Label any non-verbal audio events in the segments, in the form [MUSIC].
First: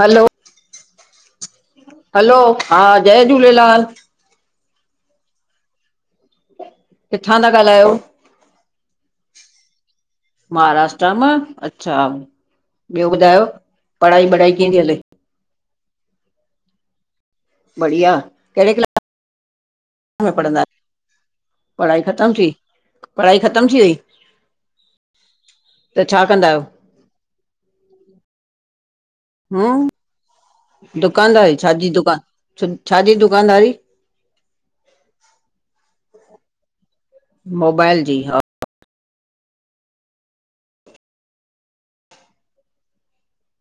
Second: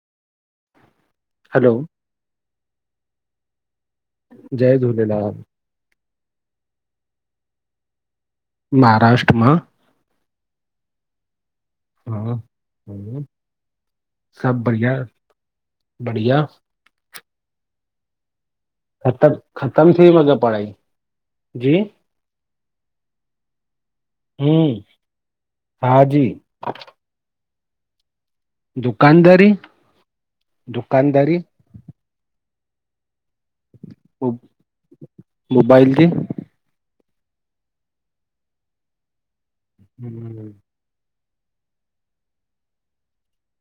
हलो hello hello हा जय झूल्लेलाल। जय झूल्लेलाल किथां था ॻाल्हायो। महाराष्ट्र मां महाराष्ट्रा मां अच्छा। हा, ॿियो ॿुधायो पढ़ाई वढ़ाई सभ कीअं थी बढ़िया, हले। बढ़िया बढिया कॾे क ख़तम ख़तम थी वई पढ़ाईअ। पढ़ाई ख़तम थी पढ़ाई ख़तम थी वई। हिम त छा हाजी कंदा आहियो? दुकानदार हूं दुकानदारी छाजी दुकान छ छाजी दुकानदारी मोबाइल जी। मोबाइल जी हा। हम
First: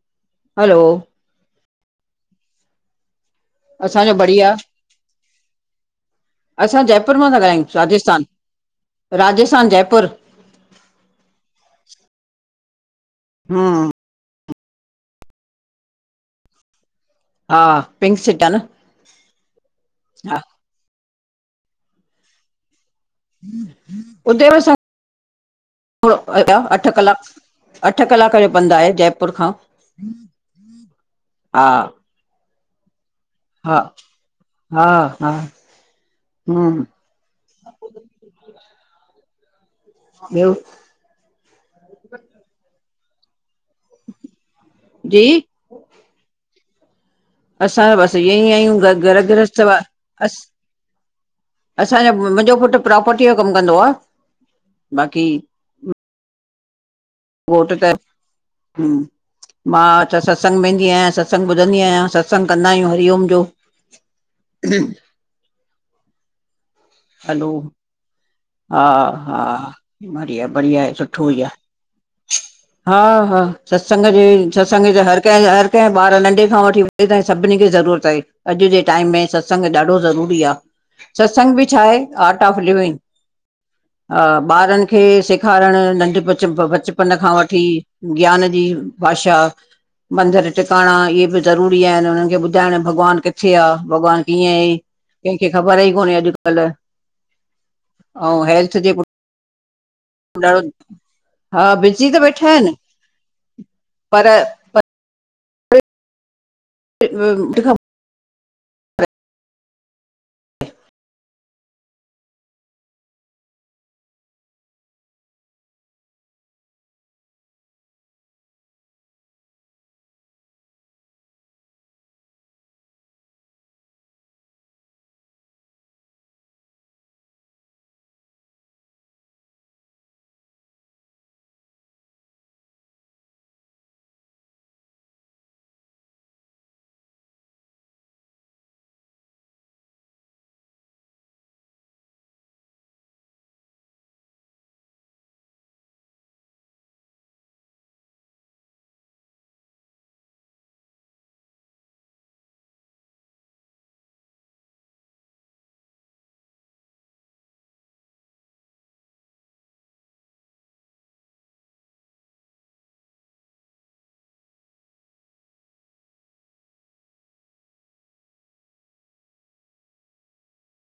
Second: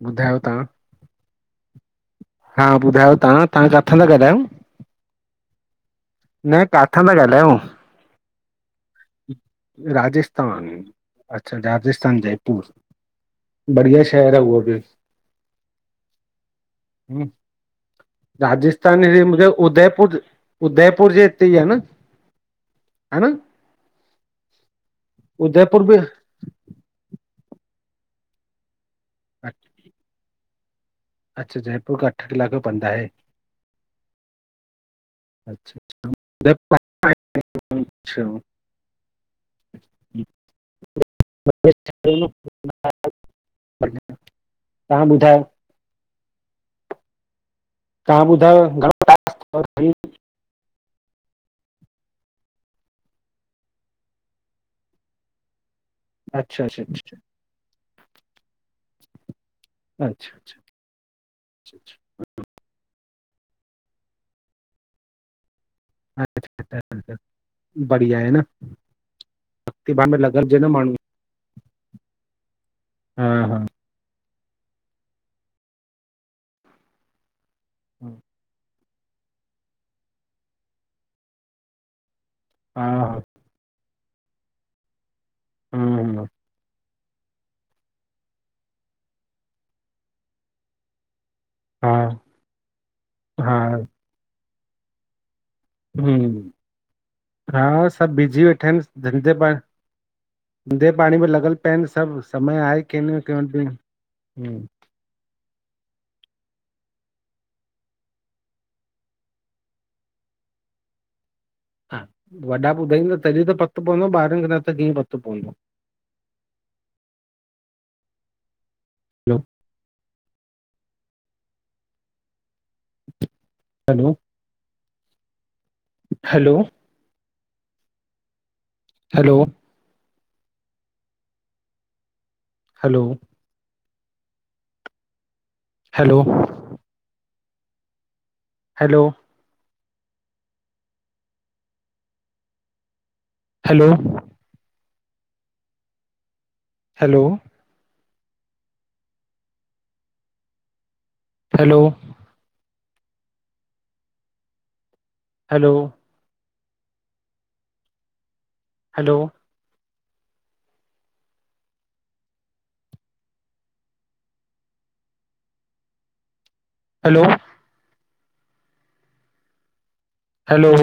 ॿधायो हलो हा ॿधायो त्हां तां कांथा असांजो ॻाल्यो? बढ़िया न असां काथां जयपुर मां था ॻाल्हायो? ॻाल्हायूं राजस्थान। राजस्थान जयपुर राजस्थान, अच्छा राजस्थान जयपुर हूं बढिया शहरु। ठहिर उहो बि हा पिंक सिटी आ न राजस्थान हिअं मुंहिंजे उदयपुर हा उदयपुर जे हित ई आ न हन? उदेव सं उदयपुर बि अठ कलाक अठ कलाक जो पंधु आहे जयपुर खां। अच्छा अच्छा हा जयपुर खां अठ कलाक पंदा आहे। हा हा हा हम। अच्छा। अऊं ॿियो। तहां जी ॿुधायो। असां त बसि काम ईअं ई उधर आहियूं गाँव घरु और घरुतु कहीं- वारा अस असांजो मुंहिंजो पुटु प्रोपर्टीअ जो कमु कंदो आ, बाक़ी अच्छा अच्छ। घोट त मां अच्छा अच्छा त ससंग अच्छा वेंदी, आहियां सत्संग ॿुधंदी आहियां अच्छा ससंग ससंग कंदा आहियूं हरिओम जो। हलो। बढिया आहे न। हा हा भक्ति भाव में लॻल हुजे न बढिया-बढ़िया आहे माण्हू सुठो ई आ। हा हा ससंग जे ससंग जे हरि कंहिं हरि कंहिं ॿार नंढे खां वठी वॾे तांई सभी खे ज़रूरत आहे। अॼु जे टाइम में सत्संग ॾाढो ज़रूरी आ, सत्संग बि छा आहे आर्ट ऑफ लिविंग। हा ॿारनि खे सेखारणु हा नंढ बच बचप पन खां वठी ज्ञान जी भाषा मंदिरु टिकाणा इहे बि ज़रूरी हा आहिनि हुननि खे ॿुधाइण भॻवानु किथे हा आ, भॻवानु कीअं आ। कंहिंखे ख़बर ई कोन्हे हम्म, अॼुकल्ह। हा सभु ऐं बीजी वेठा हेल्थ आहिनि जे धंधे पाणी पुठियां ॾाढो धंधे पाणी में लॻल हा पिया आहिनि बिज़ी त सभु वेठा समय आहिनि आहे कंहिं न कंहिं पर वटु। [UNINTELLIGIBLE] हा वॾा ॿुधाईंदा तॾहिं त पतो पवंदो ॿारनि खे न त कीअं पतो पवंदो। Hello. Hello. Hello. Hello. Hello. Hello. Hello. Hello. Hello. Hello. Hello. Hello. Hello. हलो।